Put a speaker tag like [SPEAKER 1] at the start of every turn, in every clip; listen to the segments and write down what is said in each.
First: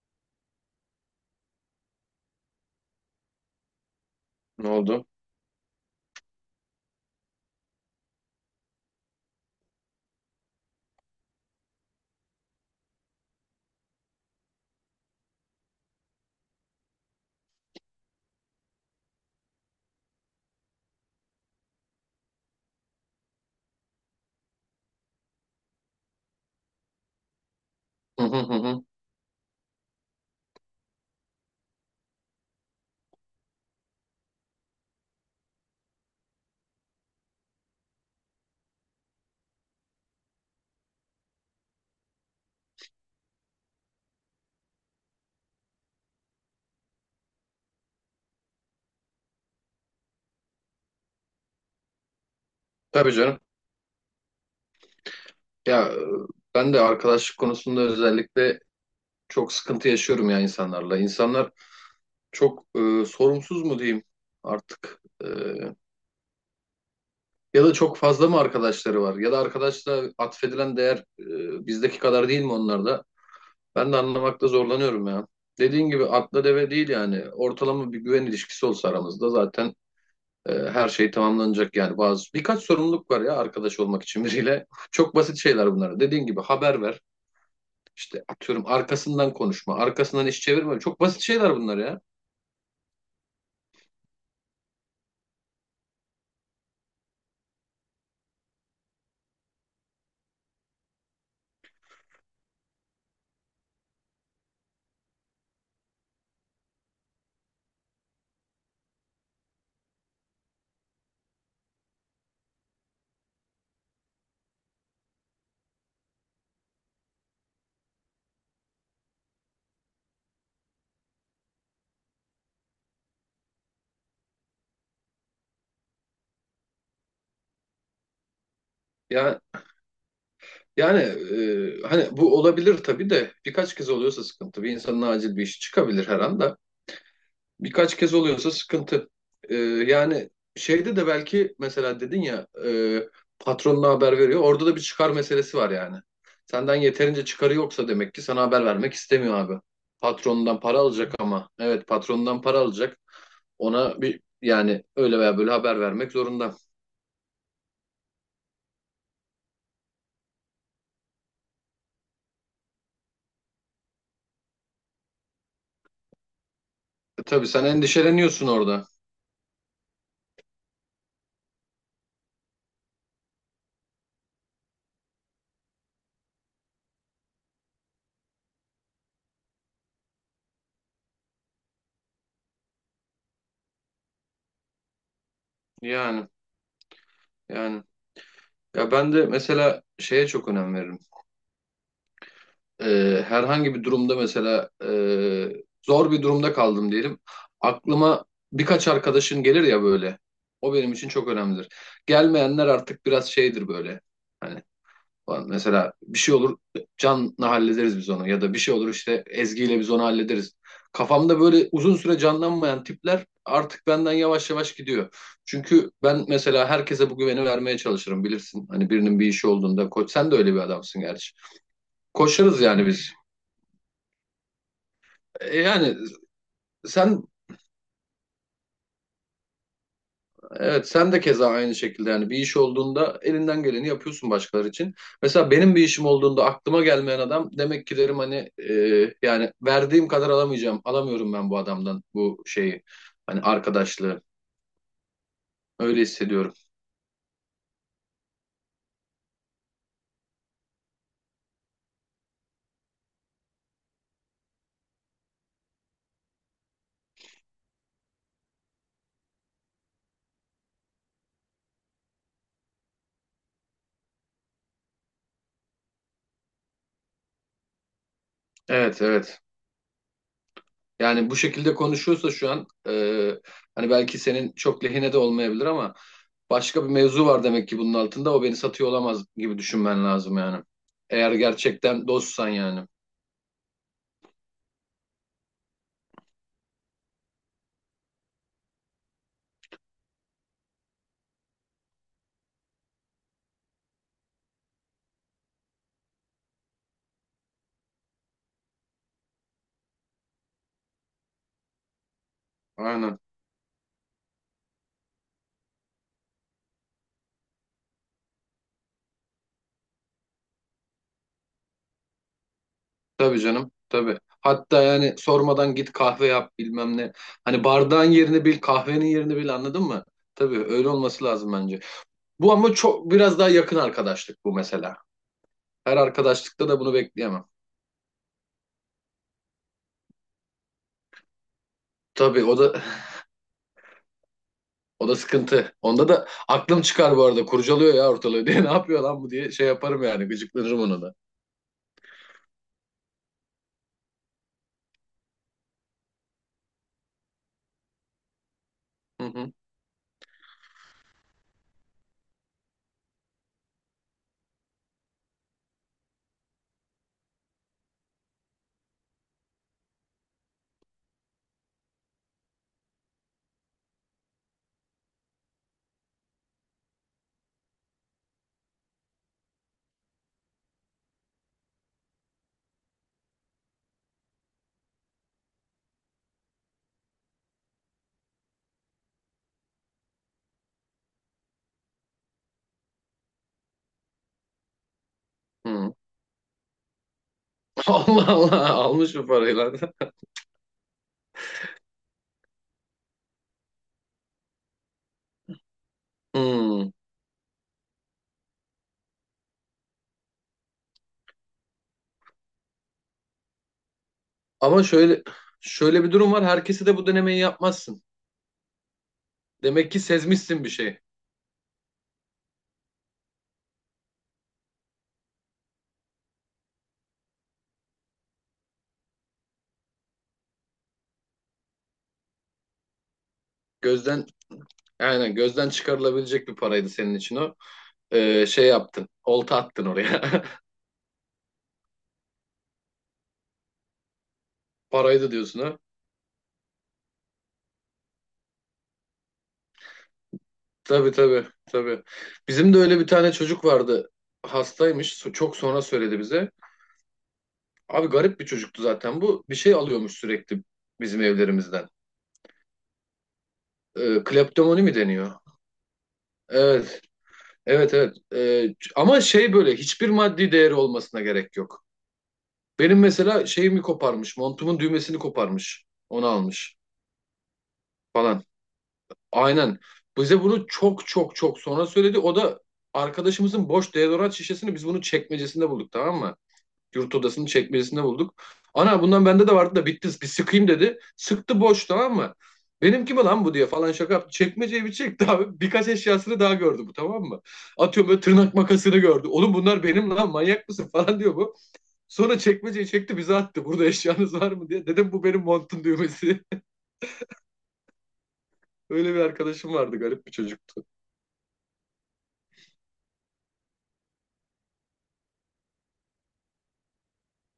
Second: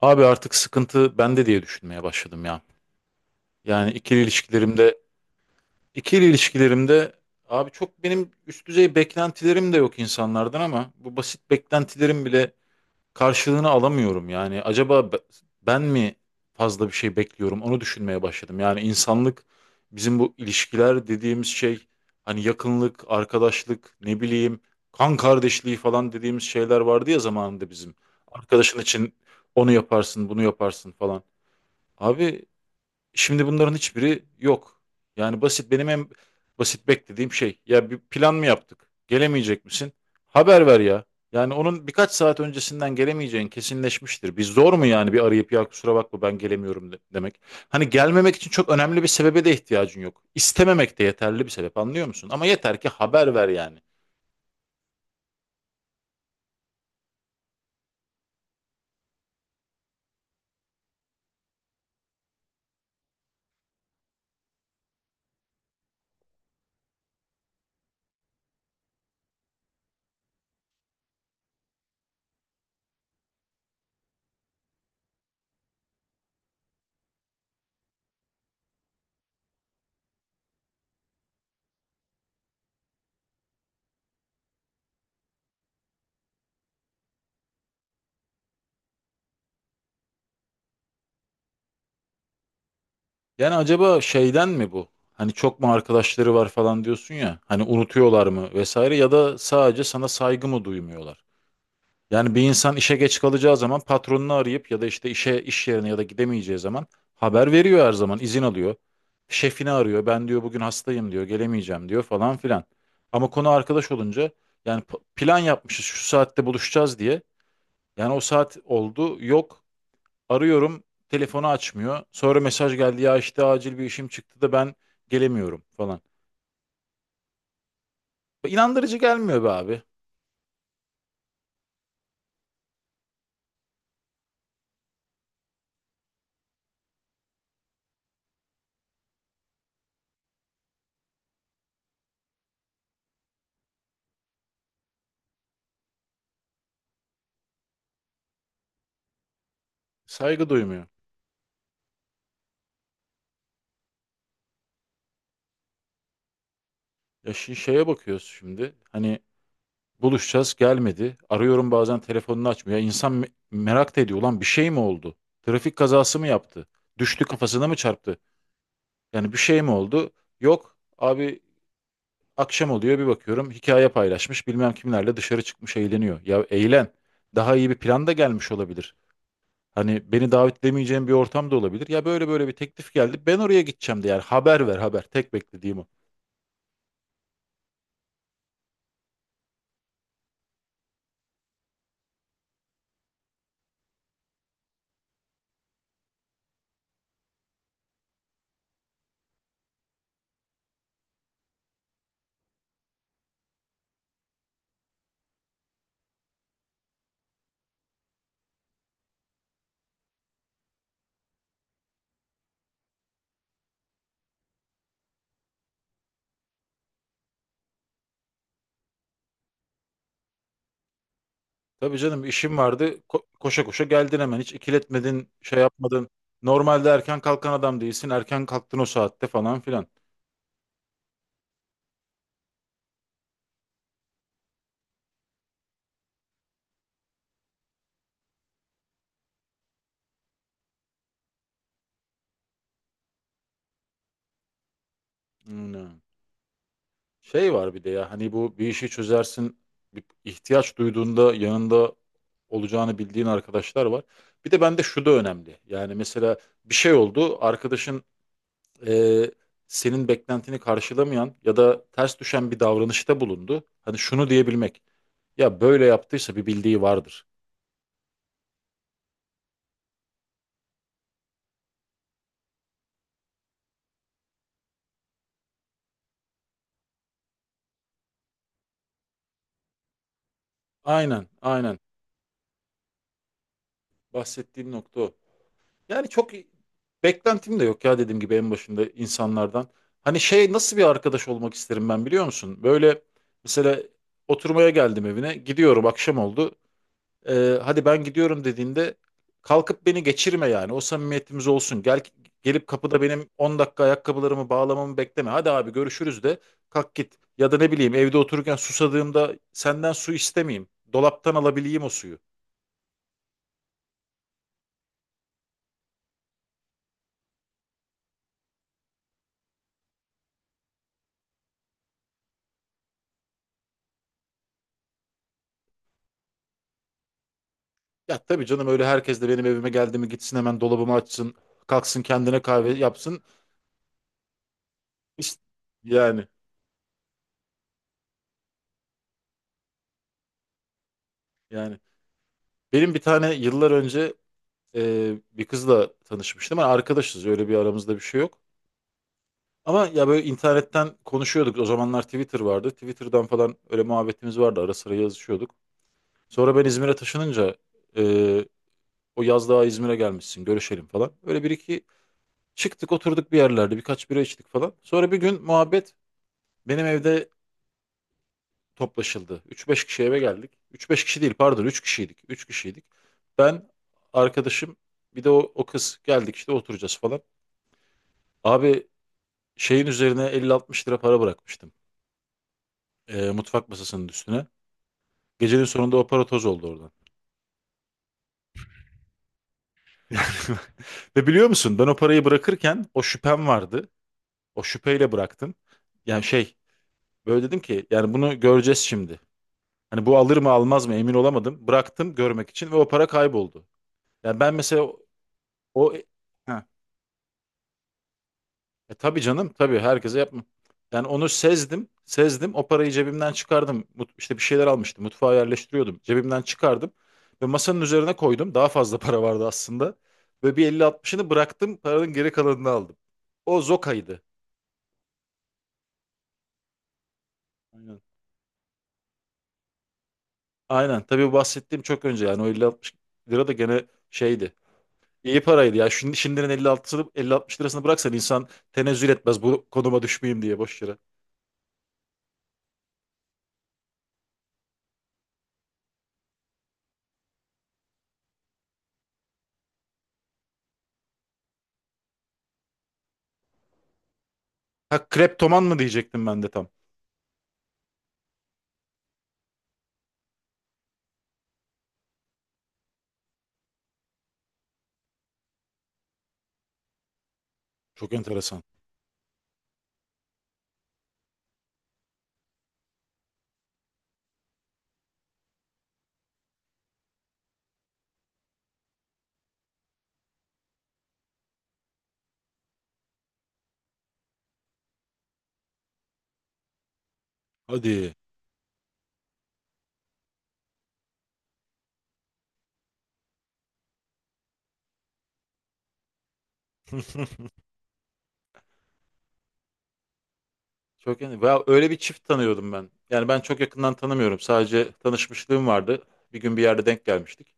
[SPEAKER 1] Abi artık sıkıntı bende diye düşünmeye başladım ya. Yani
[SPEAKER 2] Ne oldu?
[SPEAKER 1] ikili ilişkilerimde abi çok benim üst düzey beklentilerim de yok insanlardan ama bu basit beklentilerim bile karşılığını alamıyorum. Yani acaba ben mi fazla bir şey bekliyorum onu düşünmeye başladım. Yani insanlık bizim bu ilişkiler dediğimiz şey hani yakınlık, arkadaşlık, ne bileyim kan kardeşliği falan dediğimiz şeyler vardı ya zamanında bizim.
[SPEAKER 2] Hı hı hı.
[SPEAKER 1] Arkadaşın
[SPEAKER 2] Hı.
[SPEAKER 1] için onu yaparsın, bunu yaparsın falan. Abi şimdi bunların hiçbiri yok. Yani basit benim en basit beklediğim şey. Ya bir plan mı yaptık? Gelemeyecek misin? Haber ver ya. Yani onun birkaç saat öncesinden gelemeyeceğin kesinleşmiştir. Bir zor mu yani bir arayıp ya kusura bakma ben gelemiyorum demek. Hani gelmemek için çok önemli bir sebebe de ihtiyacın yok. İstememek de yeterli bir sebep anlıyor musun? Ama yeter ki
[SPEAKER 2] Tabii
[SPEAKER 1] haber
[SPEAKER 2] canım.
[SPEAKER 1] ver yani.
[SPEAKER 2] Ya e, Ben de arkadaşlık konusunda özellikle çok sıkıntı yaşıyorum ya insanlarla. İnsanlar çok sorumsuz mu diyeyim artık? Ya da çok fazla mı arkadaşları var? Ya da arkadaşla atfedilen değer bizdeki kadar değil mi onlarda? Ben de anlamakta zorlanıyorum ya. Dediğin gibi atla deve değil yani. Ortalama bir güven ilişkisi olsa aramızda zaten. Her şey tamamlanacak yani, bazı birkaç sorumluluk var ya arkadaş olmak için biriyle. Çok basit şeyler bunlar. Dediğin gibi haber ver. İşte atıyorum, arkasından konuşma, arkasından iş çevirme. Çok basit şeyler bunlar ya.
[SPEAKER 1] Yani acaba şeyden mi bu? Hani çok mu arkadaşları var falan diyorsun ya. Hani unutuyorlar mı vesaire ya da sadece sana saygı mı duymuyorlar? Yani bir insan işe geç kalacağı zaman patronunu arayıp ya da işte işe iş yerine ya da gidemeyeceği zaman haber veriyor her zaman izin alıyor. Şefini arıyor ben diyor bugün hastayım diyor gelemeyeceğim diyor falan filan. Ama konu arkadaş olunca yani plan yapmışız şu saatte buluşacağız diye. Yani o saat oldu yok arıyorum telefonu açmıyor. Sonra mesaj geldi ya işte acil bir işim çıktı da ben gelemiyorum falan. İnandırıcı
[SPEAKER 2] Ya,
[SPEAKER 1] gelmiyor be abi
[SPEAKER 2] yani hani bu olabilir tabii de birkaç kez oluyorsa sıkıntı. Bir insanın acil bir işi çıkabilir her anda. Birkaç kez oluyorsa sıkıntı. Ee, Yani şeyde de belki, mesela dedin ya, patronuna haber veriyor. Orada da bir çıkar meselesi var yani. Senden yeterince çıkarı yoksa demek ki sana haber vermek istemiyor abi.
[SPEAKER 1] saygı
[SPEAKER 2] Patronundan para
[SPEAKER 1] duymuyor.
[SPEAKER 2] alacak ama. Evet, patronundan para alacak. Ona bir yani öyle veya böyle haber vermek zorunda.
[SPEAKER 1] Ya şeye bakıyoruz şimdi hani buluşacağız gelmedi. Arıyorum bazen telefonunu açmıyor. Ya İnsan merak da ediyor. Ulan bir şey mi oldu? Trafik kazası mı yaptı? Düştü
[SPEAKER 2] Tabii, sen
[SPEAKER 1] kafasına mı çarptı?
[SPEAKER 2] endişeleniyorsun orada.
[SPEAKER 1] Yani bir şey mi oldu? Yok abi akşam oluyor bir bakıyorum hikaye paylaşmış bilmem kimlerle dışarı çıkmış eğleniyor. Ya eğlen daha iyi bir plan da gelmiş olabilir. Hani beni davet edemeyeceğim bir ortam da olabilir. Ya böyle böyle bir teklif geldi ben oraya gideceğim de yani haber ver haber tek beklediğim o.
[SPEAKER 2] Yani yani. Ya ben de mesela şeye çok önem veririm. Herhangi bir durumda mesela, zor bir durumda kaldım diyelim. Aklıma birkaç arkadaşın gelir ya böyle. O benim için çok önemlidir. Gelmeyenler artık biraz şeydir böyle. Hani falan. Mesela bir şey olur, Can'la hallederiz biz onu, ya da bir şey olur işte Ezgi'yle biz onu hallederiz. Kafamda böyle uzun süre canlanmayan tipler artık benden yavaş yavaş gidiyor. Çünkü ben mesela herkese bu güveni vermeye çalışırım bilirsin. Hani birinin bir işi olduğunda, koç sen de öyle bir adamsın gerçi.
[SPEAKER 1] Tabii canım işim
[SPEAKER 2] Koşarız yani
[SPEAKER 1] vardı.
[SPEAKER 2] biz.
[SPEAKER 1] Koşa koşa geldin hemen. Hiç ikiletmedin,
[SPEAKER 2] E,
[SPEAKER 1] şey
[SPEAKER 2] Yani
[SPEAKER 1] yapmadın. Normalde erken
[SPEAKER 2] sen
[SPEAKER 1] kalkan adam değilsin. Erken kalktın o saatte falan filan.
[SPEAKER 2] evet sen de keza aynı şekilde yani, bir iş olduğunda elinden geleni yapıyorsun başkaları için. Mesela benim bir işim olduğunda aklıma gelmeyen adam, demek ki derim hani, yani verdiğim kadar alamayacağım. Alamıyorum ben bu adamdan bu şeyi, hani arkadaşlığı.
[SPEAKER 1] Hmm.
[SPEAKER 2] Öyle hissediyorum.
[SPEAKER 1] Şey var bir de ya hani bu bir işi çözersin. Bir ihtiyaç duyduğunda yanında olacağını bildiğin arkadaşlar var. Bir de bende şu da önemli. Yani mesela bir şey oldu. Arkadaşın e, senin beklentini karşılamayan ya da ters düşen bir davranışta bulundu. Hani şunu diyebilmek. Ya böyle yaptıysa bir bildiği vardır.
[SPEAKER 2] Evet, evet. Yani bu şekilde konuşuyorsa şu an, hani belki senin çok lehine de olmayabilir ama başka bir mevzu var demek ki bunun altında, o beni satıyor olamaz gibi düşünmen lazım yani.
[SPEAKER 1] Aynen,
[SPEAKER 2] Eğer
[SPEAKER 1] aynen.
[SPEAKER 2] gerçekten dostsan yani.
[SPEAKER 1] Bahsettiğim nokta o. Yani çok beklentim de yok ya dediğim gibi en başında insanlardan. Hani şey nasıl bir arkadaş olmak isterim ben biliyor musun? Böyle mesela oturmaya geldim evine gidiyorum akşam oldu. Hadi ben gidiyorum dediğinde kalkıp beni geçirme yani o samimiyetimiz olsun. Gel gelip kapıda
[SPEAKER 2] Aynen.
[SPEAKER 1] benim 10 dakika ayakkabılarımı bağlamamı bekleme. Hadi abi görüşürüz de kalk git. Ya da ne bileyim evde otururken susadığımda senden su istemeyeyim. Dolaptan alabileyim o suyu.
[SPEAKER 2] Tabii canım. Tabii. Hatta yani sormadan git, kahve yap bilmem ne. Hani bardağın yerini bil, kahvenin yerini bil, anladın mı? Tabii, öyle olması lazım bence. Bu ama çok biraz daha yakın arkadaşlık bu mesela. Her arkadaşlıkta da bunu bekleyemem.
[SPEAKER 1] Ya tabii canım öyle herkes de benim evime geldi mi gitsin hemen dolabımı açsın. Kalksın kendine
[SPEAKER 2] Tabii o
[SPEAKER 1] kahve
[SPEAKER 2] da
[SPEAKER 1] yapsın.
[SPEAKER 2] o da
[SPEAKER 1] İşte
[SPEAKER 2] sıkıntı. Onda da
[SPEAKER 1] yani
[SPEAKER 2] aklım çıkar bu arada. Kurcalıyor ya ortalığı diye. Ne yapıyor lan bu diye şey yaparım yani. Gıcıklanırım ona da.
[SPEAKER 1] yani. Benim bir tane yıllar önce bir kızla tanışmıştım. Ama arkadaşız öyle bir aramızda bir şey yok.
[SPEAKER 2] Hı hı.
[SPEAKER 1] Ama ya böyle internetten konuşuyorduk. O zamanlar Twitter vardı. Twitter'dan falan öyle muhabbetimiz vardı. Ara sıra yazışıyorduk. Sonra ben İzmir'e taşınınca e, o yaz daha İzmir'e gelmişsin görüşelim falan. Öyle bir iki çıktık oturduk bir yerlerde birkaç bira içtik falan. Sonra bir gün muhabbet benim evde toplaşıldı. Üç beş kişi eve geldik. Üç beş kişi değil pardon 3 kişiydik. 3 kişiydik. Ben, arkadaşım bir de o, o kız geldik işte oturacağız falan. Abi şeyin üzerine 50-60 lira para bırakmıştım. Mutfak masasının üstüne. Gecenin
[SPEAKER 2] Hı.
[SPEAKER 1] sonunda o para toz oldu oradan.
[SPEAKER 2] Allah Allah, almış bu parayı lan.
[SPEAKER 1] Yani, ve biliyor musun ben o parayı bırakırken o şüphem vardı. O şüpheyle bıraktım. Yani şey
[SPEAKER 2] Hı.
[SPEAKER 1] böyle dedim ki yani bunu göreceğiz şimdi. Hani bu alır mı almaz mı emin olamadım. Bıraktım görmek için ve o para kayboldu. Yani ben mesela
[SPEAKER 2] Ama
[SPEAKER 1] o...
[SPEAKER 2] şöyle
[SPEAKER 1] o-
[SPEAKER 2] şöyle bir durum var.
[SPEAKER 1] Heh.
[SPEAKER 2] Herkese de bu denemeyi yapmazsın.
[SPEAKER 1] E tabii canım tabii
[SPEAKER 2] Demek ki
[SPEAKER 1] herkese yapma.
[SPEAKER 2] sezmişsin bir şey.
[SPEAKER 1] Yani onu sezdim. Sezdim. O parayı cebimden çıkardım. İşte bir şeyler almıştım. Mutfağa yerleştiriyordum. Cebimden çıkardım. Ve masanın üzerine koydum. Daha fazla para vardı aslında. Ve bir 50-60'ını bıraktım. Paranın geri kalanını aldım. O Zoka'ydı.
[SPEAKER 2] Gözden aynen, gözden çıkarılabilecek bir paraydı senin için o.
[SPEAKER 1] Aynen.
[SPEAKER 2] Şey yaptın. Olta attın oraya.
[SPEAKER 1] Aynen. Tabii bu bahsettiğim çok önce yani. O 50-60 lira da gene şeydi.
[SPEAKER 2] Paraydı
[SPEAKER 1] İyi
[SPEAKER 2] diyorsun
[SPEAKER 1] paraydı
[SPEAKER 2] ha.
[SPEAKER 1] ya. Şimdi, şimdinin 50-60'ını 50-60 lirasını bıraksan insan tenezzül etmez. Bu konuma düşmeyeyim diye boş yere.
[SPEAKER 2] Tabii, tabii, tabii. Bizim de öyle bir tane çocuk vardı. Hastaymış. Çok sonra söyledi bize. Abi garip bir çocuktu zaten bu. Bir şey alıyormuş sürekli bizim evlerimizden. Kleptomani mi
[SPEAKER 1] Ha
[SPEAKER 2] deniyor?
[SPEAKER 1] kreptoman mı diyecektim ben de tam.
[SPEAKER 2] Evet. Evet, evet. Ama şey, böyle hiçbir maddi değeri olmasına gerek yok. Benim mesela şeyimi koparmış. Montumun düğmesini koparmış. Onu almış.
[SPEAKER 1] Çok
[SPEAKER 2] Falan.
[SPEAKER 1] enteresan.
[SPEAKER 2] Aynen. Bize bunu çok çok çok sonra söyledi. O da arkadaşımızın boş deodorant şişesini, biz bunu çekmecesinde bulduk tamam mı? Yurt odasının çekmecesinde bulduk. Ana bundan bende de vardı da bitti, bir sıkayım dedi. Sıktı, boş, tamam mı? Benimki mi lan bu diye falan şaka yaptı. Çekmeceyi bir çekti abi. Birkaç eşyasını daha gördü bu, tamam mı? Atıyorum
[SPEAKER 1] Hadi.
[SPEAKER 2] böyle tırnak makasını gördü. Oğlum bunlar benim lan, manyak mısın falan diyor bu. Sonra çekmeceyi çekti bize attı. Burada eşyanız var mı diye. Dedim, bu benim montun düğmesi. Öyle bir arkadaşım vardı, garip bir çocuktu.
[SPEAKER 1] Çok yani ya öyle bir çift tanıyordum ben. Yani ben çok yakından tanımıyorum. Sadece tanışmışlığım vardı. Bir gün bir yerde denk gelmiştik.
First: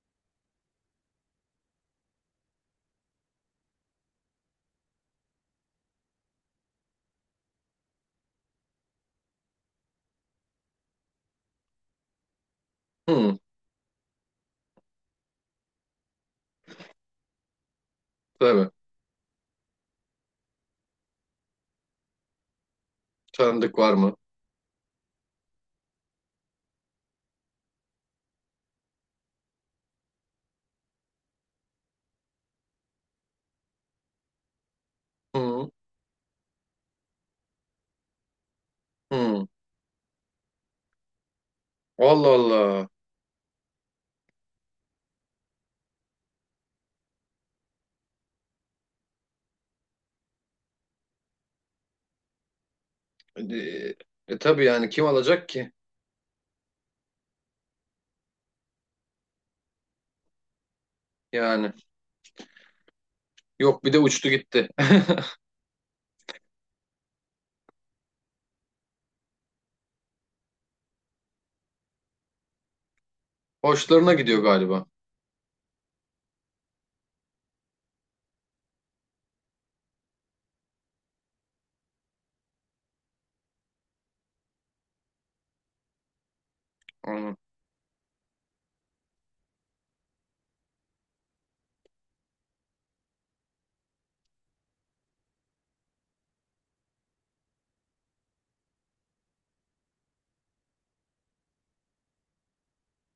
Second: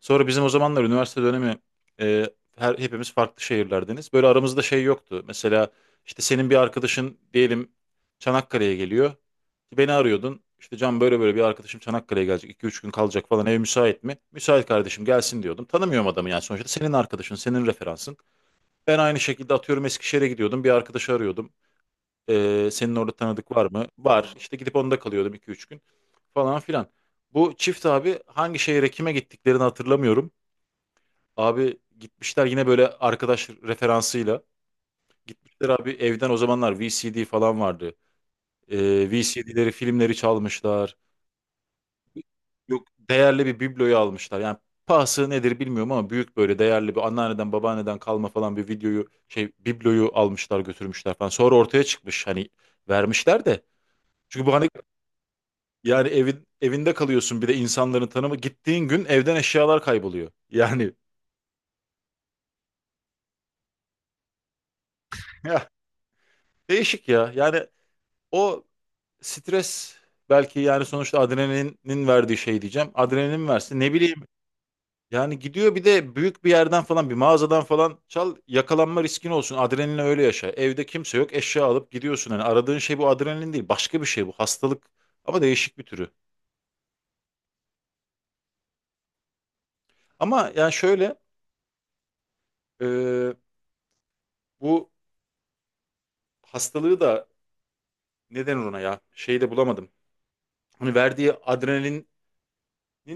[SPEAKER 1] Sonra bizim o zamanlar üniversite dönemi e, hepimiz farklı şehirlerdeniz. Böyle aramızda şey yoktu. Mesela işte senin bir arkadaşın diyelim Çanakkale'ye geliyor. Beni arıyordun. İşte Can böyle böyle bir arkadaşım Çanakkale'ye gelecek. 2 üç gün kalacak
[SPEAKER 2] Hı.
[SPEAKER 1] falan. Ev müsait mi? Müsait kardeşim gelsin diyordum. Tanımıyorum adamı yani sonuçta. Senin arkadaşın, senin referansın.
[SPEAKER 2] Tabii.
[SPEAKER 1] Ben aynı şekilde atıyorum Eskişehir'e gidiyordum. Bir arkadaşı arıyordum. Senin orada tanıdık var
[SPEAKER 2] Tanıdık
[SPEAKER 1] mı?
[SPEAKER 2] var mı?
[SPEAKER 1] Var. İşte gidip onda kalıyordum iki üç gün falan filan. Bu çift abi hangi şehre kime gittiklerini hatırlamıyorum. Abi gitmişler yine böyle arkadaş referansıyla. Gitmişler
[SPEAKER 2] Hı
[SPEAKER 1] abi evden o zamanlar VCD falan vardı.
[SPEAKER 2] hı.
[SPEAKER 1] VCD'leri, filmleri çalmışlar.
[SPEAKER 2] Allah
[SPEAKER 1] Yok
[SPEAKER 2] Allah.
[SPEAKER 1] değerli bir bibloyu almışlar. Yani pahası nedir bilmiyorum ama büyük böyle değerli bir anneanneden babaanneden kalma falan bir videoyu şey bibloyu almışlar götürmüşler falan. Sonra ortaya çıkmış hani vermişler
[SPEAKER 2] E,
[SPEAKER 1] de.
[SPEAKER 2] E
[SPEAKER 1] Çünkü bu
[SPEAKER 2] tabii
[SPEAKER 1] hani
[SPEAKER 2] yani, kim alacak ki?
[SPEAKER 1] yani evin evinde kalıyorsun bir de insanların tanımı. Gittiğin gün evden eşyalar kayboluyor. Yani
[SPEAKER 2] Yani. Yok, bir de uçtu gitti.
[SPEAKER 1] ya, değişik ya. Yani o stres belki yani sonuçta adrenalinin verdiği şey diyeceğim. Adrenalin versin ne
[SPEAKER 2] Hoşlarına
[SPEAKER 1] bileyim.
[SPEAKER 2] gidiyor galiba.
[SPEAKER 1] Yani gidiyor bir de büyük bir yerden falan bir mağazadan falan çal yakalanma riskin olsun. Adrenalin öyle yaşa. Evde kimse yok eşya alıp gidiyorsun. Yani aradığın şey bu adrenalin değil başka bir şey bu hastalık ama değişik bir türü.
[SPEAKER 2] Hı.
[SPEAKER 1] Ama yani şöyle e, bu hastalığı da neden ona ya? Şeyi de bulamadım. Hani verdiği adrenalinin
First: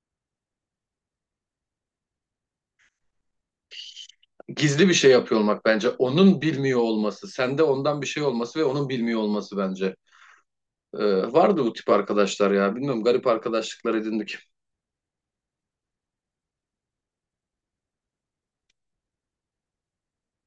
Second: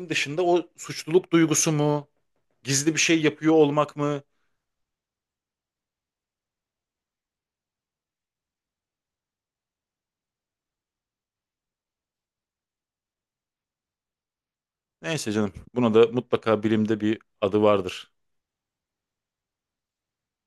[SPEAKER 1] dışında o suçluluk duygusu mu? Gizli bir şey yapıyor olmak mı?
[SPEAKER 2] Gizli bir şey yapıyor olmak bence. Onun bilmiyor olması. Sende ondan bir şey olması ve onun bilmiyor olması bence. Ee, Vardı bu tip arkadaşlar ya. Bilmiyorum, garip arkadaşlıklar edindik.
[SPEAKER 1] Neyse canım. Buna da mutlaka bilimde bir adı vardır.